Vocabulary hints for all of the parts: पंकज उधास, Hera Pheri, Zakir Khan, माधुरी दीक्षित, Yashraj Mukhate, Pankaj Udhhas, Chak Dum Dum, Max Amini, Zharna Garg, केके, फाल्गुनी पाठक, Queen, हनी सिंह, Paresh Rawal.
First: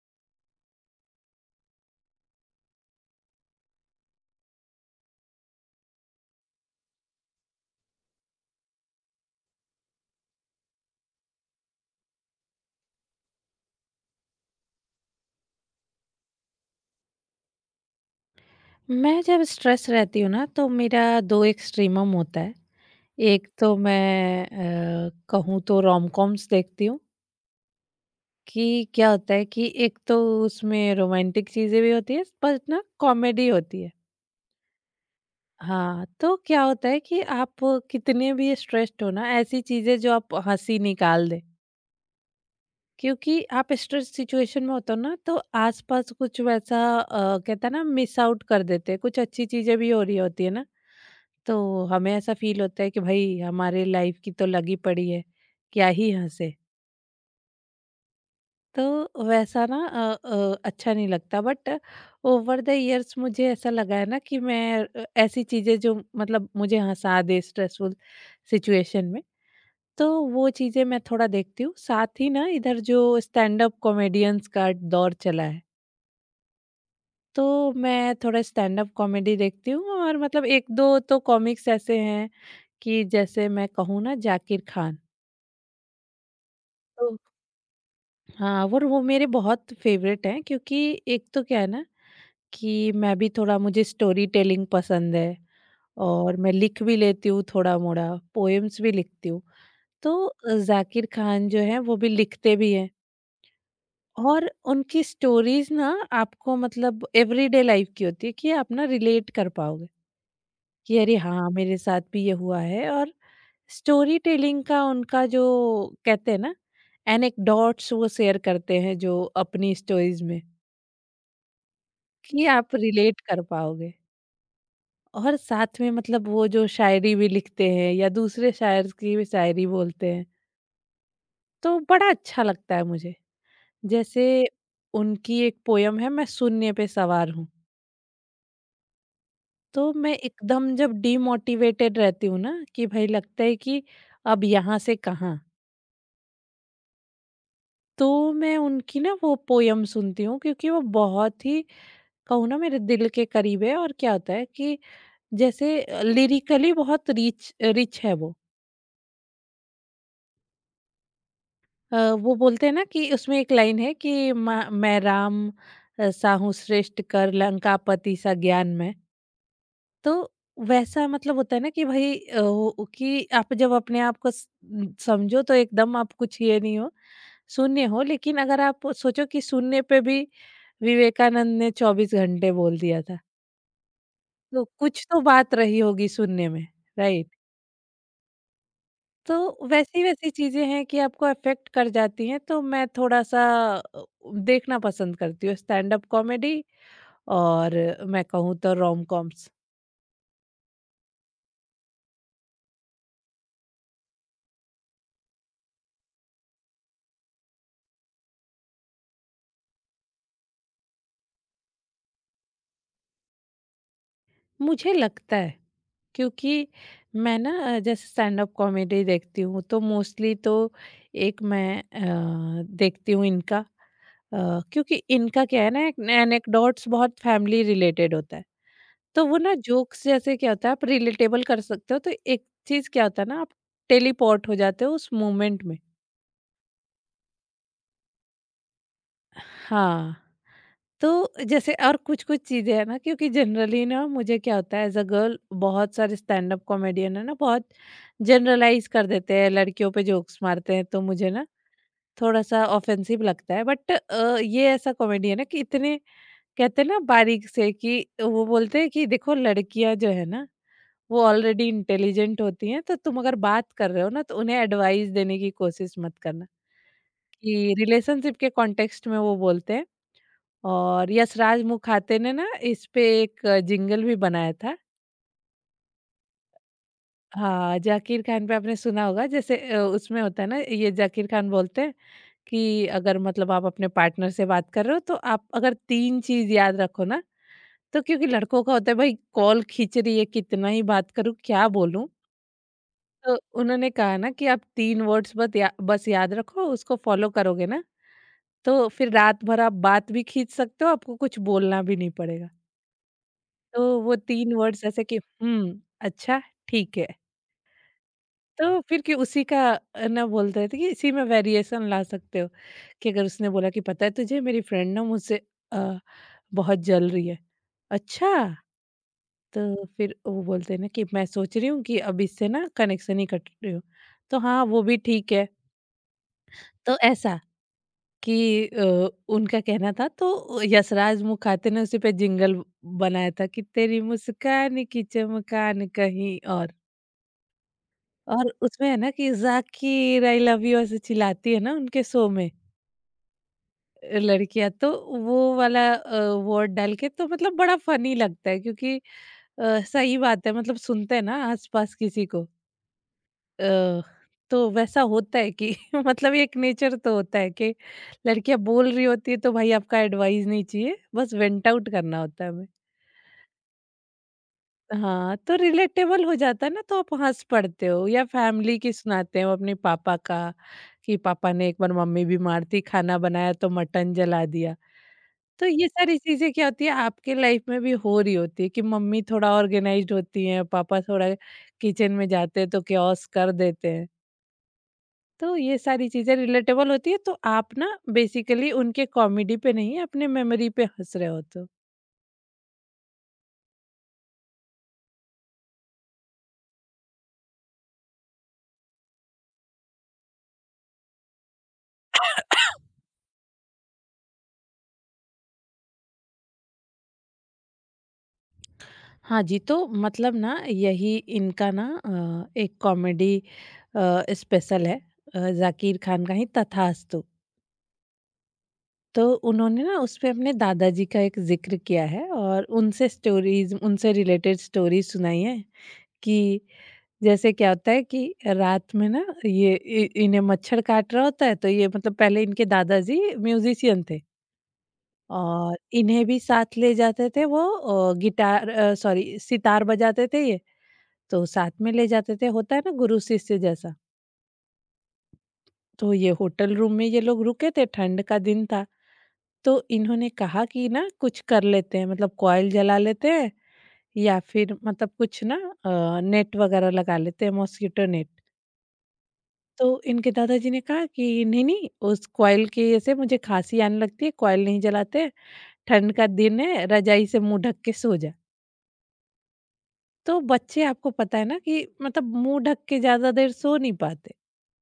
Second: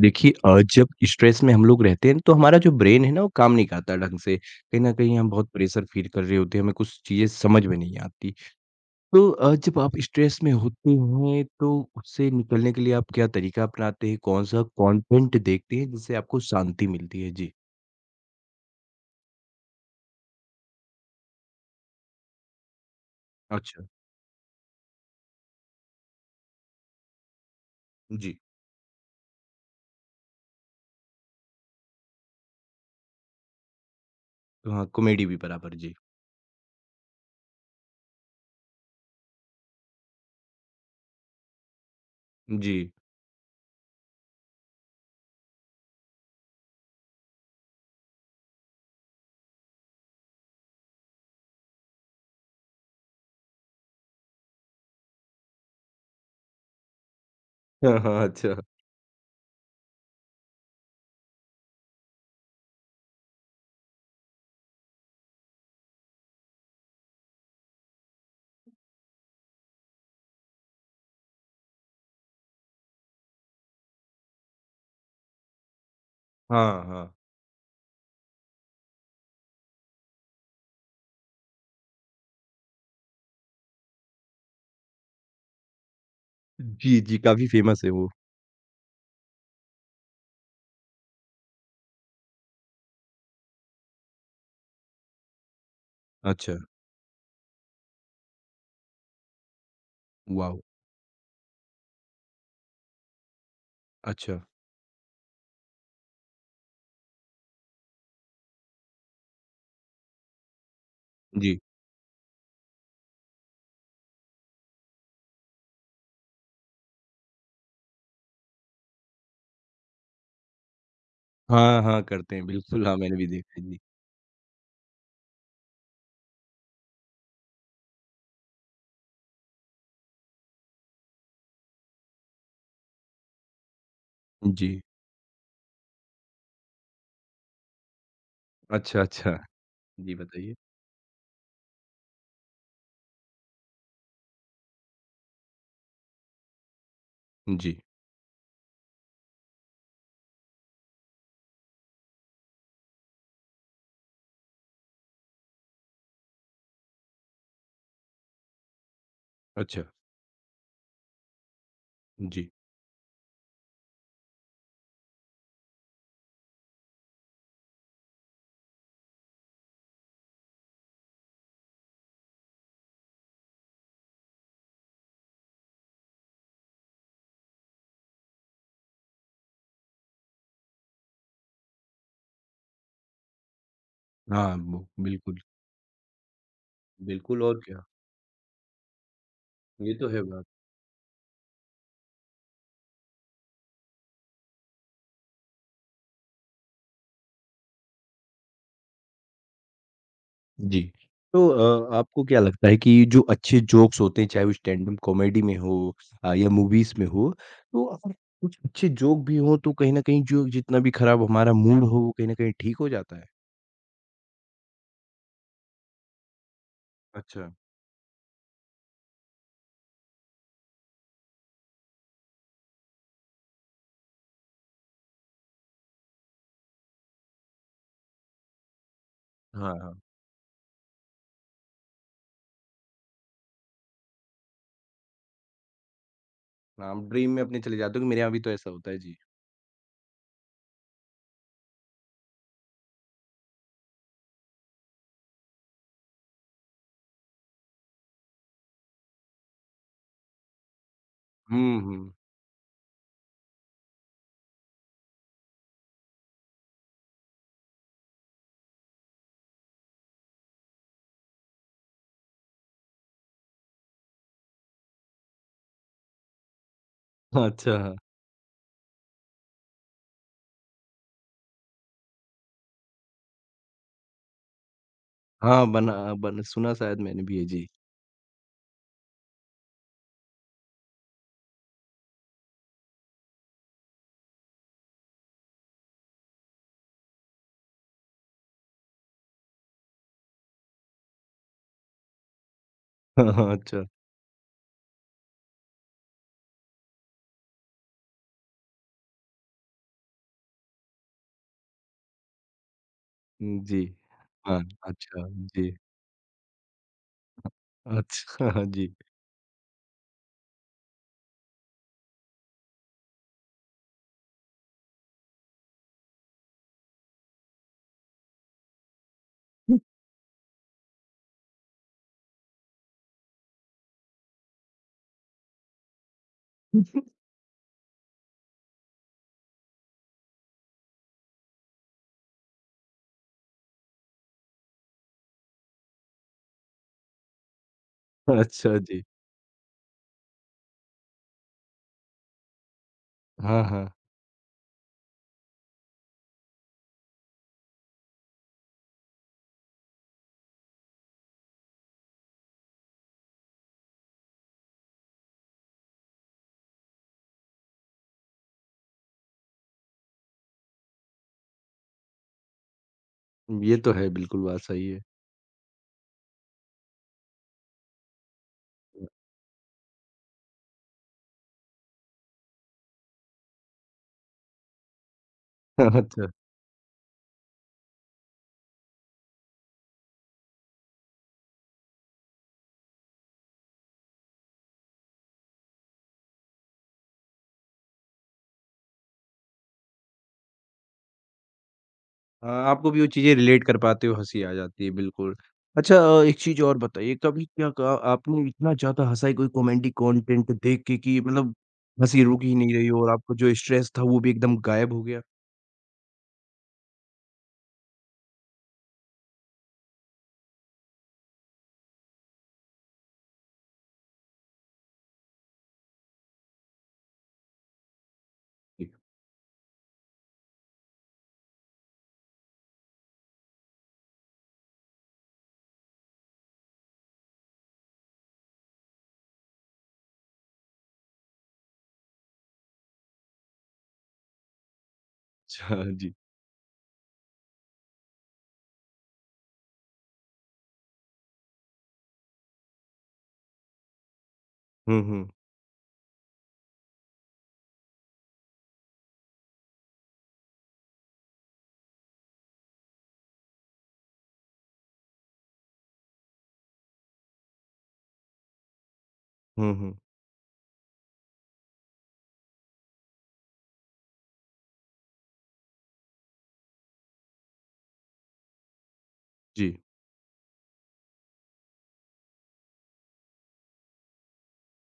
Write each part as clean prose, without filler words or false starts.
देखिए जब stress में हम लोग रहते हैं तो हमारा जो ब्रेन है ना वो काम नहीं करता ढंग से। कहीं न कहीं हम बहुत प्रेशर फ़ील कर रहे होते हैं, हमें कुछ चीज़ें समझ में नहीं आती। तो जब आप स्ट्रेस में होते हैं तो उससे निकलने के लिए आप क्या तरीका अपनाते हैं? कौन-सा कंटेंट देखते हैं जिससे आपको शांति मिलती है? जी। मैं जब स्ट्रेस रहती हूँ ना तो मेरा 2 एक्सट्रीमम होता है। एक तो अच्छा, मैं कहूँ तो रोम-कॉम्स देखती हूँ जी। कि क्या होता है कि एक तो उसमें रोमांटिक चीज़ें भी होती हैं बट ना कॉमेडी होती है। तो हाँ, कॉमेडी भी बराबर जी। हाँ, तो क्या होता है कि आप कितने भी स्ट्रेस्ड हो ना ऐसी चीज़ें जो आप हँसी निकाल दें। जी। क्योंकि आप स्ट्रेस सिचुएशन में होते हो ना तो आसपास कुछ वैसा कहते हैं ना मिस आउट कर देते हैं कुछ अच्छी चीजें भी हो रही होती है ना तो हमें ऐसा फील होता है कि भाई हमारे लाइफ की तो लगी पड़ी है क्या ही हंसे। हाँ, हाँ, अच्छा। तो वैसा ना अच्छा नहीं लगता बट ओवर द इयर्स मुझे ऐसा लगा है ना कि मैं ऐसी चीजें जो मतलब मुझे हंसा दे स्ट्रेसफुल सिचुएशन में तो वो चीज़ें मैं थोड़ा देखती हूँ। साथ ही ना इधर जो स्टैंड अप कॉमेडियंस का दौर चला है, हाँ, हाँ। तो मैं थोड़ा स्टैंड अप कॉमेडी देखती हूँ और मतलब 1-2 तो कॉमिक्स ऐसे हैं कि जैसे मैं कहूँ ना जाकिर खान, जी, तो जी, काफ़ी फ़ेमस है वो। हाँ, और वो मेरे बहुत फ़ेवरेट हैं क्योंकि एक तो क्या है ना कि मैं भी थोड़ा मुझे स्टोरी टेलिंग पसंद है और मैं अच्छा, लिख भी लेती हूँ थोड़ा-मोड़ा, पोएम्स भी लिखती हूँ। तो वॉव! जाकिर खान जो हैं वो भी लिखते भी हैं। अच्छा, और उनकी स्टोरीज ना आपको मतलब एवरीडे लाइफ की होती है कि आप ना रिलेट कर पाओगे कि अरे हाँ जी। मेरे साथ भी ये हुआ है। और स्टोरी टेलिंग का उनका जो कहते हैं ना एनेक्डोट्स वो शेयर करते हैं जो अपनी स्टोरीज में हाँ, हाँ, करते कि हैं आप बिल्कुल। हाँ, मैंने रिलेट भी कर देखा है। जी। पाओगे और साथ में मतलब वो जो शायरी भी लिखते हैं या दूसरे शायर की भी शायरी बोलते हैं तो बड़ा अच्छा लगता है मुझे। जैसे जी। उनकी एक पोयम है मैं शून्य पे सवार हूँ। अच्छा, अच्छा। तो मैं जी, बताइए? एकदम जब डिमोटिवेटेड रहती हूँ ना कि भाई लगता है कि अब यहाँ से कहाँ, जी, तो मैं उनकी ना वो पोयम सुनती हूँ क्योंकि वो बहुत ही कहूँ ना मेरे दिल के करीब है। और क्या होता है कि जैसे लिरिकली बहुत रिच रिच है वो। अच्छा, वो जी। बोलते हैं ना कि उसमें एक लाइन है कि मैं राम साहू श्रेष्ठ कर लंकापति सा ज्ञान में। तो वैसा मतलब होता है ना कि भाई वो कि आप जब अपने आप को समझो तो एकदम आप कुछ ये नहीं हो, शून्य हो। लेकिन अगर आप सोचो कि शून्य पे भी विवेकानंद ने 24 घंटे बोल दिया था, हाँ, तो वो कुछ तो बिल्कुल। बात रही होगी शून्य में, राइट। बिल्कुल और क्या, तो ये वैसी तो है वैसी बात। चीजें हैं कि आपको अफेक्ट कर जाती हैं तो मैं थोड़ा सा अ, देखना पसंद करती हूँ स्टैंड अप कॉमेडी और मैं कहूँ तो रोम कॉम्स जी। तो आपको क्या लगता है कि जो अच्छे जोक्स होते हैं, चाहे वो स्टैंड-अप कॉमेडी में हो या मूवीज़ में हो, तो अगर कुछ अच्छे जोक भी हों, तो कहीं न कहीं जो जितना भी खराब हमारा मूड हो, वो कहीं न कहीं ठीक हो जाता है? मुझे लगता है। क्योंकि मैं अच्छा, ना जैसे स्टैंड अप कॉमेडी देखती हूँ तो मोस्टली तो एक मैं देखती हूँ इनका। क्योंकि इनका क्या है ना एक एनेक्डोट्स बहुत फैमिली रिलेटेड होता है। तो वो ना हाँ, हाँ। जोक्स जैसे क्या होता है आप रिलेटेबल कर सकते हो तो एक चीज क्या होता है ना आप टेलीपोर्ट हो जाते हो उस मोमेंट में। हाँ, हम ड्रीम में अपने चले जाते हो कि मेरे यहाँ भी तो ऐसा होता है। जी। हाँ, तो जैसे और कुछ-कुछ चीज़ें हैं ना क्योंकि जनरली ना मुझे क्या होता है एज़ अ गर्ल बहुत सारे स्टैंड अप कॉमेडियन है ना बहुत जनरलाइज़ कर देते हैं, लड़कियों पे जोक्स मारते हैं तो मुझे ना हुँ, हुँ। थोड़ा-सा ऑफेंसिव लगता है। बट ये ऐसा कॉमेडियन है कि इतने कहते हैं ना बारीक से कि वो बोलते हैं कि देखो लड़कियाँ जो है ना, वो ऑलरेडी इंटेलिजेंट होती हैं तो तुम अगर बात कर रहे हो ना तो उन्हें एडवाइस देने की कोशिश मत करना। कि अच्छा। रिलेशनशिप के कॉन्टेक्स्ट में वो बोलते हैं। और यशराज मुखाते ने ना इस पे एक जिंगल भी बनाया था। हाँ, हाँ, बना बन सुना शायद मैंने भी है। जी। हाँ, जाकिर खान पे आपने सुना होगा। जैसे उसमें होता है ना ये जाकिर खान बोलते हैं कि अगर मतलब आप अपने पार्टनर से बात कर रहे हो तो आप अगर 3 चीज़ याद रखो ना, तो क्योंकि लड़कों का होता है भाई कॉल खींच रही है कितना ही बात करूँ, क्या बोलूँ? हाँ, तो हाँ, अच्छा। उन्होंने कहा ना कि आप 3 वर्ड्स बत या बस याद रखो उसको फॉलो करोगे ना, तो फिर रात भर आप बात भी खींच सकते हो, आपको कुछ बोलना भी नहीं पड़ेगा। हुँ, जी। तो वो 3 हाँ, वर्ड्स ऐसे कि अच्छा, जी। हुँ, अच्छा, ठीक है। अच्छा, हाँ, तो जी। फिर कि उसी का ना बोलते थे कि इसी में वेरिएशन ला सकते हो, कि अगर उसने बोला कि पता है तुझे मेरी फ्रेंड ना मुझसे अ, बहुत जल रही है। अच्छा! तो फिर वो बोलते हैं ना कि मैं सोच रही हूँ कि अब इससे ना कनेक्शन ही कट रही हूँ। तो हाँ, वो भी ठीक है। तो ऐसा कि उनका कहना था तो यशराज मुखाते ने उसी पे जिंगल बनाया था कि तेरी मुस्कान की चमकान कहीं और। और अच्छा, उसमें है जी। ना कि ज़ाकिर आई लव यू ऐसे चिल्लाती है ना उनके शो में हाँ, हाँ। लड़कियां। तो वो वाला वर्ड डाल के तो मतलब बड़ा फनी लगता है क्योंकि सही बात है। मतलब सुनते हैं ना आसपास किसी को अ, तो वैसा होता है कि मतलब एक नेचर तो होता है कि लड़कियां बोल रही होती है तो भाई आपका एडवाइस नहीं चाहिए बस वेंट आउट करना होता है हमें। ये तो है, बिल्कुल बात सही है। हाँ, तो रिलेटेबल हो जाता है ना तो आप हंस पड़ते हो या फैमिली की सुनाते हो अपने पापा का कि पापा ने एक बार, मम्मी बीमार थी, खाना बनाया तो मटन जला दिया। तो ये सारी अच्छा। चीज़ें क्या होती है, आपके लाइफ में भी हो रही होती है कि मम्मी थोड़ा ऑर्गेनाइज़्ड होती हैं, पापा थोड़ा किचन में जाते हैं तो केओस कर देते हैं। तो ये सारी चीज़ें रिलेटेबल होती है तो आप ना बेसिकली उनके कॉमेडी पे नहीं अपने मेमोरी पे हँस रहे हो तो। हाँ, आपको भी वो चीज़ें रिलेट कर पाते हो, हँसी आ जाती है, बिल्कुल। अच्छा एक चीज़ और बताइए, कभी क्या कहा आपने इतना ज़्यादा हँसा है कोई कॉमेडी कंटेंट देख के कि मतलब हँसी रुक ही नहीं रही हो और आपको जो स्ट्रेस था, वो भी एकदम गायब हो गया? हाँ जी, तो मतलब ना यही इनका ना एक कॉमेडी स्पेशल है, ज़ाकिर खान का ही तथास्तु। तो उन्होंने ना उसपे अपने दादाजी का एक ज़िक्र किया है और उनसे स्टोरीज़ उनसे रिलेटेड स्टोरीज़ सुनाई हैं कि जैसे क्या होता है कि रात में ना ये इ इन्हें मच्छर काट रहा होता है। तो ये मतलब पहले इनके दादाजी म्यूज़िशियन थे और अच्छा, जी। इन्हें भी साथ ले जाते थे। वो गिटार सॉरी सितार बजाते थे ये, तो साथ में ले जाते थे। होता है ना गुरु शिष्य जैसा। हुँ, हुँ। तो ये होटल रूम में ये लोग रुके थे, ठंड का दिन था। तो इन्होंने कहा कि ना कुछ कर लेते हैं, मतलब कॉइल जला लेते हैं या फिर मतलब कुछ ना नेट वगैरह लगा लेते हैं, मॉस्किटो नेट। हुँ, तो हुँ। इनके दादाजी ने कहा कि नहीं नहीं, उस कॉइल की वजह से मुझे खांसी आने लगती है, कॉइल नहीं जलाते। ठंड का दिन है, रजाई से मुंह ढक के सो जा। जी, तो बच्चे, आपको पता है ना कि मतलब मुंह ढक के ज्यादा देर सो नहीं पाते।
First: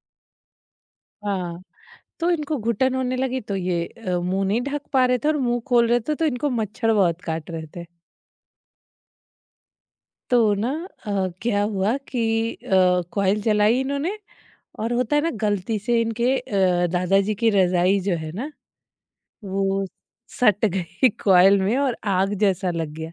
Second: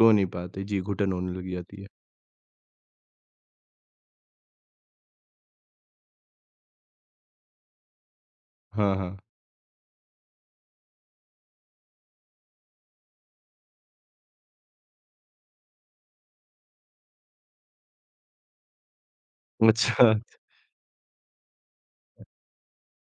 सो नहीं पाते। जी, घुटन होने लग हाँ, जाती है। तो इनको घुटन होने लगी तो ये मुंह नहीं ढक पा रहे थे और मुंह खोल रहे थे तो इनको मच्छर बहुत काट रहे थे। हाँ, हाँ। तो ना अ, क्या हुआ कि कॉइल जलाई इन्होंने और होता है ना गलती से इनके दादाजी की रजाई जो है ना, वो अच्छा, सट गई कॉइल में और आग जैसा लग गया।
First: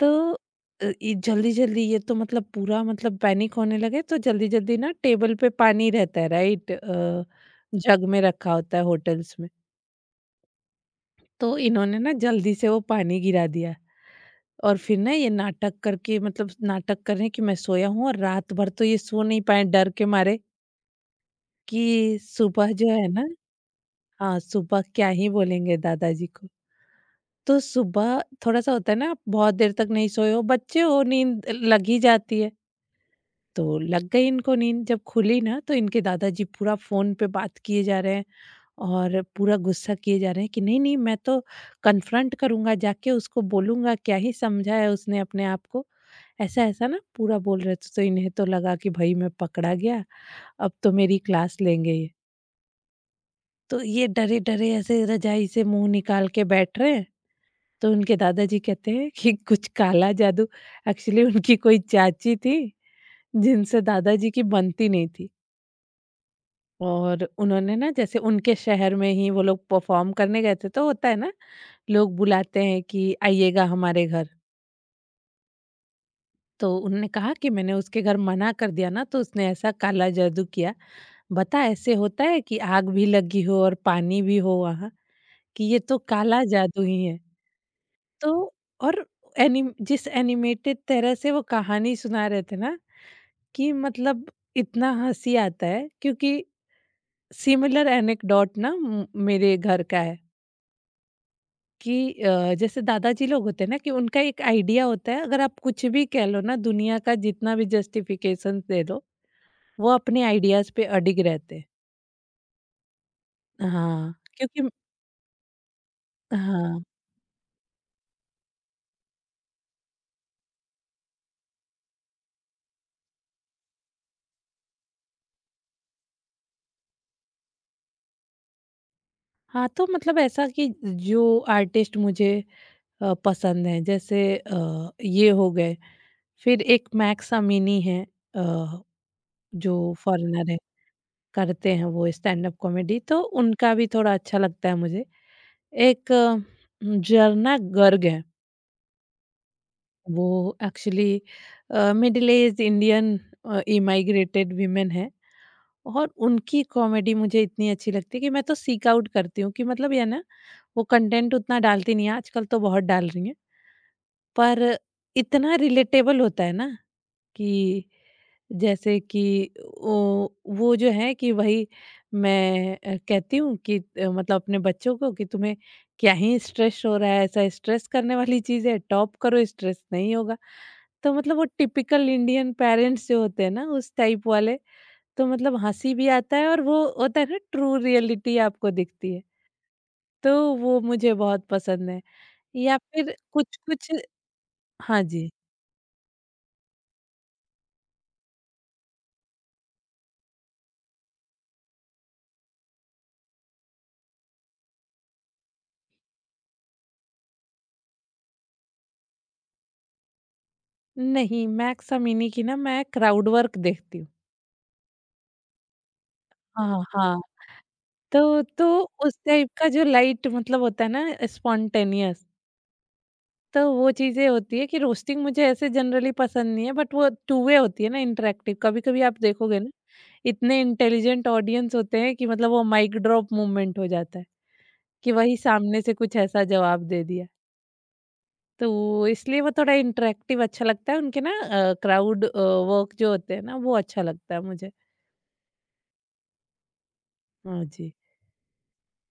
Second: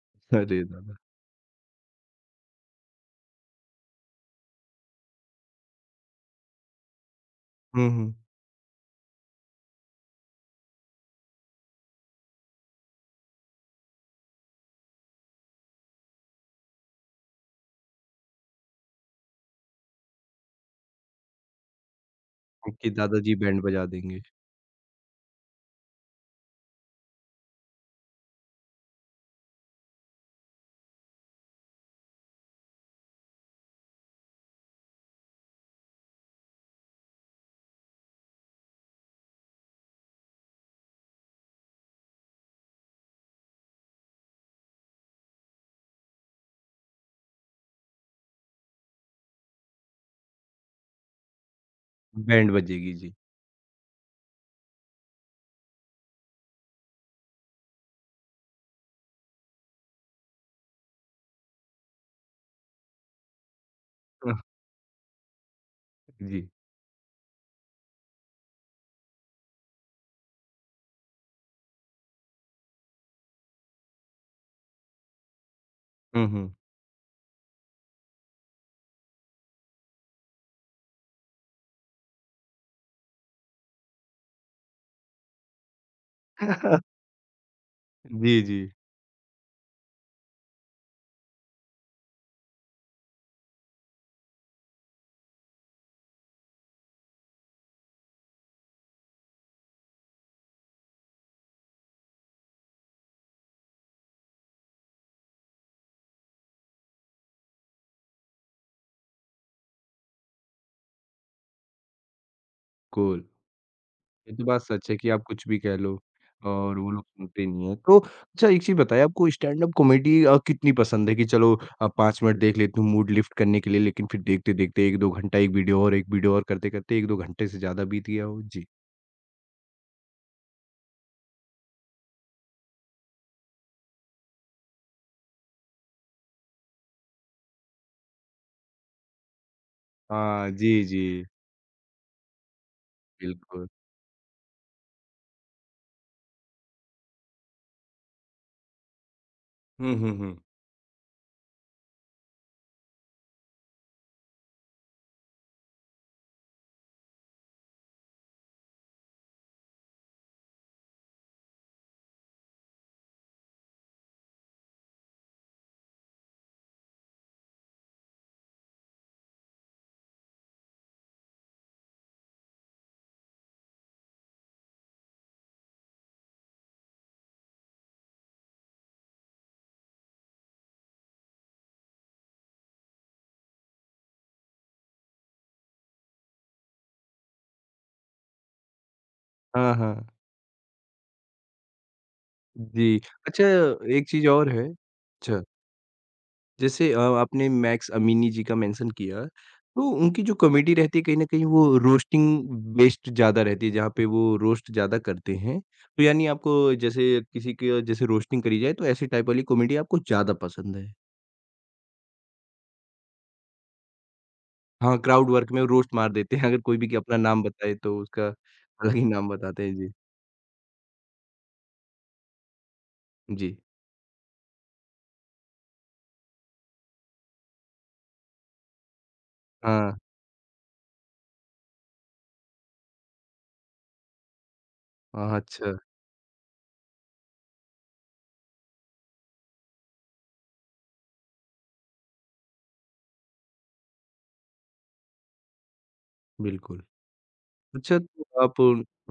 तो अरे! दादा। ये जल्दी जल्दी, ये तो मतलब पूरा मतलब पैनिक होने लगे तो जल्दी जल्दी ना, टेबल पे पानी रहता है राइट, हुँ, जग हुँ। में रखा होता है होटल्स में। तो इन्होंने ना जल्दी से वो पानी गिरा दिया और फिर ना ये नाटक करके, मतलब नाटक कर रहे हैं कि मैं सोया हूँ। और रात भर तो ये सो नहीं पाए डर के मारे कि सुबह जो आपके है ना, दादाजी बैंड बजा देंगे। हाँ सुबह क्या ही बोलेंगे दादाजी को। तो सुबह थोड़ा सा होता है ना, आप बहुत देर तक नहीं सोए हो, बच्चे हो नींद लग ही जाती है। तो लग गई इनको नींद। जब खुली ना तो इनके दादाजी पूरा फ़ोन पे बात किए जा रहे हैं और पूरा गुस्सा किए जा रहे हैं कि नहीं नहीं, मैं तो कन्फ्रंट करूँगा, जाके उसको बोलूँगा क्या ही समझा है उसने अपने आप को। ऐसा ऐसा ना पूरा बोल रहे थे तो इन्हें तो लगा कि भाई मैं पकड़ा गया, अब तो मेरी क्लास लेंगे ये। बैंड बजेगी जी। तो ये डरे डरे ऐसे रजाई से मुंह निकाल के बैठ रहे हैं। तो उनके दादाजी कहते हैं कि कुछ काला जादू। एक्चुअली उनकी कोई चाची थी जिनसे दादाजी अह, की बनती नहीं थी, जी। और उन्होंने ना, जैसे उनके शहर में ही वो लोग परफॉर्म करने गए थे तो होता है ना लोग बुलाते हैं कि आइएगा हमारे घर। हुँ, हुँ। तो उनने कहा कि मैंने उसके घर मना कर दिया ना तो उसने ऐसा काला जादू किया, बता ऐसे होता है कि आग भी लगी हो और पानी भी हो वहां, कि ये तो काला जादू ही है। तो जी, जी। और एनि जिस एनिमेटेड तरह से वो कहानी सुना रहे थे ना, कि मतलब इतना हंसी आता है क्योंकि सिमिलर एनेक्डोट ना, मेरे घर का है कि जैसे दादाजी लोग होते हैं ना कि उनका एक आइडिया होता है। अगर आप कुछ भी कह लो ना, दुनिया का जितना भी जस्टिफिकेशन दे दो, वो अपने आइडियाज पे अडिग रहते हैं। कूल। हाँ, ये तो बात क्योंकि सच है कि आप कुछ भी कह लो और हाँ, वो लोग सुनते नहीं हैं। तो अच्छा एक चीज़ बताइए आपको स्टैंड अप कॉमेडी कितनी पसंद है कि चलो 5 मिनट देख लेती हूँ मूड लिफ्ट करने के लिए लेकिन फिर देखते-देखते 1-2 घंटा एक वीडियो और करते-करते 1-2 घंटे से ज़्यादा बीत गया हो? जी। हाँ। तो मतलब ऐसा कि जो आर्टिस्ट मुझे पसंद है, जैसे ये हो गए, फिर एक मैक्स अमीनी है, अ, जो हाँ, फॉरेनर है, जी, जी। करते हैं वो स्टैंड-अप कॉमेडी, तो बिल्कुल। उनका भी थोड़ा अच्छा लगता है मुझे। एक झरना गर्ग है, हुँ, हुँ, वो हुँ। Actually middle aged Indian immigrated women है, और उनकी कॉमेडी मुझे इतनी अच्छी लगती है कि मैं तो सीक आउट करती हूँ कि मतलब ये ना, वो कंटेंट उतना डालती नहीं है, आजकल तो बहुत डाल रही हैं। पर इतना रिलेटेबल होता है ना कि जैसे कि वो वो जो है कि वही मैं कहती हूँ कि मतलब अपने बच्चों को कि तुम्हें क्या ही स्ट्रेस हो रहा है, ऐसा स्ट्रेस करने वाली चीज़ है, टॉप करो स्ट्रेस नहीं होगा। तो मतलब वो टिपिकल इंडियन पेरेंट्स जो होते हैं ना, उस टाइप वाले। तो मतलब हंसी भी आता है और वो होता है ना, ट्रू रियलिटी आपको दिखती है। हाँ, हाँ। तो वो मुझे बहुत पसंद है, या जी। फिर अच्छा कुछ कुछ। एक चीज़ और है हाँ जी। अच्छा। जैसे आपने मैक्स अमीनी जी का मेंशन किया, तो उनकी जो कॉमेडी रहती है कहीं न कहीं वो रोस्टिंग बेस्ड ज़्यादा रहती है, जहाँ पे वो रोस्ट ज़्यादा करते हैं। तो यानी आपको जैसे किसी की जैसे रोस्टिंग करी जाए तो ऐसी टाइप वाली कॉमेडी आपको ज़्यादा पसंद है। नहीं, मैक्स अमीनी की ना मैं क्राउड वर्क देखती हूँ। हाँ, क्राउड वर्क में रोस्ट मार देते हैं अगर कोई हाँ, भी अपना हाँ। नाम बताए तो उसका तो अलग ही उस नाम टाइप बताते का हैं। जो जी, लाइट मतलब होता है ना, स्पॉन्टेनियस। जी। तो वो चीज़ें होती है कि रोस्टिंग मुझे ऐसे जनरली पसंद नहीं है, बट वो टू वे होती है ना, इंटरैक्टिव। कभी-कभी आप देखोगे ना, हाँ, इतने इंटेलिजेंट ऑडियंस होते हैं कि मतलब वो माइक ड्रॉप मूवमेंट हो जाता है कि हाँ, वही अच्छा, सामने से कुछ ऐसा जवाब दे दिया। तो इसलिए वो थोड़ा इंटरैक्टिव अच्छा लगता है, उनके ना क्राउड वर्क जो होते हैं ना, वो अच्छा लगता है मुझे। बिल्कुल। हाँ जी। अच्छा, तो आप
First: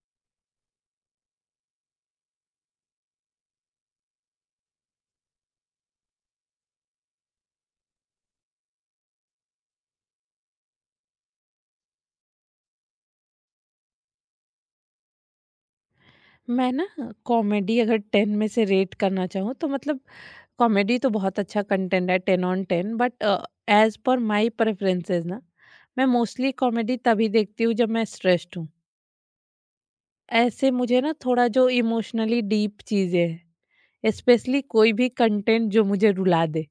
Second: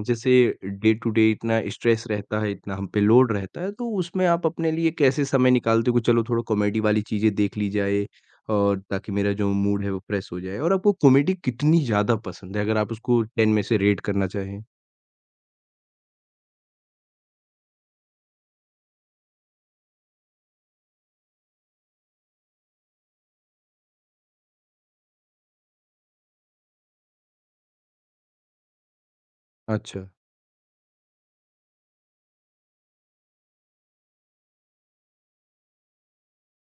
जैसे डे टू डे इतना स्ट्रेस रहता है, इतना हम पे लोड रहता है, तो उसमें आप अपने लिए कैसे समय निकालते हो कि चलो थोड़ा कॉमेडी वाली चीज़ें देख ली जाए और ताकि मेरा जो मूड है वो फ्रेश हो जाए? और आपको कॉमेडी कितनी ज़्यादा पसंद है? अगर आप उसको 10 में से रेट करना चाहें? मैं ना कॉमेडी अगर 10 में से रेट करना चाहूँ तो मतलब कॉमेडी तो बहुत अच्छा कंटेंट है, 10 on 10। But as per my preferences ना, मैं मोस्टली कॉमेडी तभी देखती हूँ जब मैं स्ट्रेस्ड हूँ। अच्छा, ऐसे मुझे ना थोड़ा जो इमोशनली डीप चीज़ें हैं, स्पेशली कोई भी कंटेंट जो मुझे रुला दे,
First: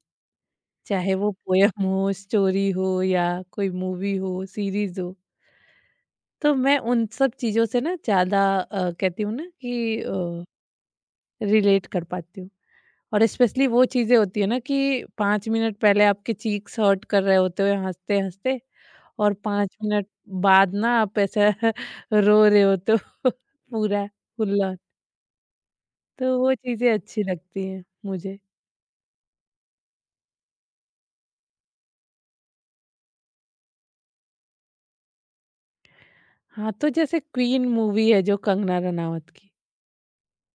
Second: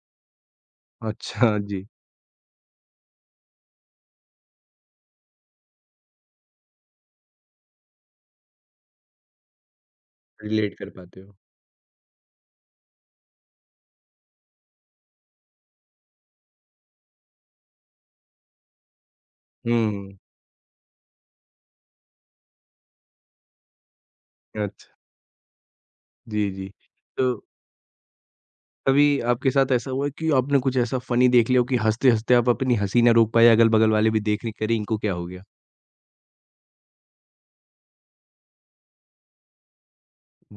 चाहे वो अच्छा पोयम जी, हो, स्टोरी हो, या कोई मूवी हो, सीरीज हो, तो मैं उन सब चीज़ों से ना ज़्यादा कहती हूँ ना कि रिलेट कर पाते हो। रिलेट कर पाती हूँ। और स्पेशली वो चीज़ें होती है ना कि 5 मिनट पहले आपके चीक्स हर्ट कर रहे होते हुए हँसते-हँसते, और 5 मिनट हुँ, बाद ना आप ऐसा रो रहे होते हो पूरा फुल ऑन। अच्छा। तो जी, वो जी। चीज़ें अच्छी तो लगती हैं मुझे। कभी आपके साथ ऐसा हुआ है कि आपने कुछ ऐसा फ़नी देख लिया हो कि हँसते-हँसते आप अपनी हँसी ना रोक पाए, अगल-बगल वाले भी देख रहे हैं कि अरे! इनको क्या हो गया? हाँ, तो जैसे क्वीन मूवी है जो कंगना रनावत की।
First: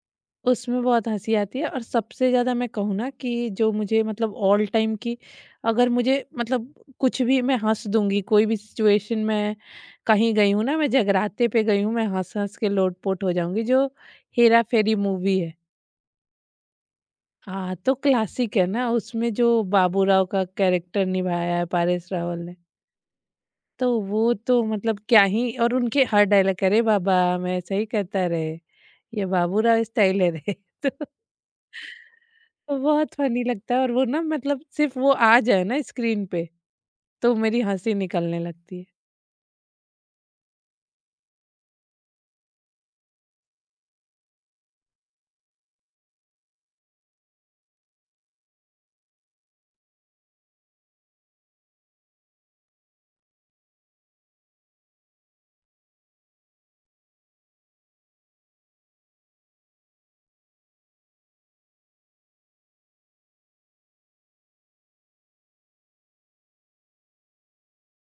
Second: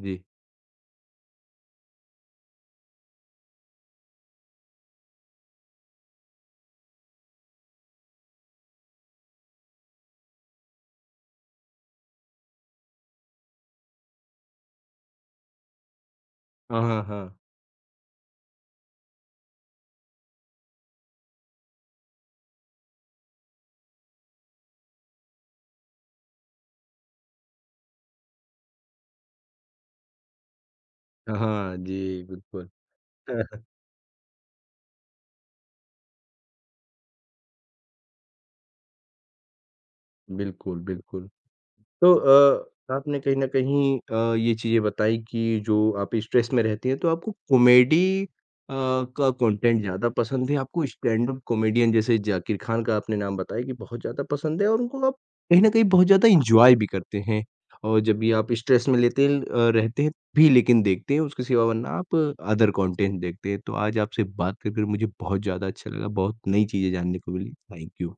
जी। उसमें बहुत हँसी आती है, और सबसे ज़्यादा मैं कहूँ ना कि जो मुझे मतलब ऑल टाइम की, अगर मुझे मतलब कुछ भी, मैं हँस दूँगी कोई भी सिचुएशन में। कहीं गई हूँ ना, मैं जगराते पे गई हूँ, मैं हँस-हँस के लोटपोट हो जाऊँगी, जो हेरा फेरी मूवी है। हाँ, हाँ, हाँ। हाँ, तो क्लासिक है ना, उसमें जो बाबूराव का कैरेक्टर निभाया है पारेश रावल ने, तो वो तो मतलब क्या ही। और उनके हर डायलॉग, अरे बाबा मैं ऐसा ही कहता रहे, ये बाबूराव स्टाइल है रे। तो हाँ, हाँ, जी, बिल्कुल। तो बहुत फनी लगता है, और वो ना मतलब सिर्फ वो आ जाए ना स्क्रीन पे, तो मेरी हंसी निकलने लगती है। बिल्कुल, बिल्कुल। तो आपने कहीं न कहीं ये चीज़ें बताई कि जो आप स्ट्रेस में रहती हैं, तो आपको कॉमेडी अ, का कंटेंट ज़्यादा पसंद है, आपको स्टैंड-अप कॉमेडियन जैसे ज़ाकिर खान का आपने नाम बताया कि बहुत ज़्यादा पसंद है और उनको आप कहीं न कहीं बहुत ज़्यादा एन्जॉय भी करते हैं। और जब भी आप स्ट्रेस में लेते हैं रहते हैं भी लेकिन देखते हैं, उसके सिवा वरना आप अदर कंटेंट देखते हैं। तो आज आपसे बात कर मुझे बहुत ज़्यादा अच्छा लगा, बहुत नई चीज़ें जानने को मिली। Thank you.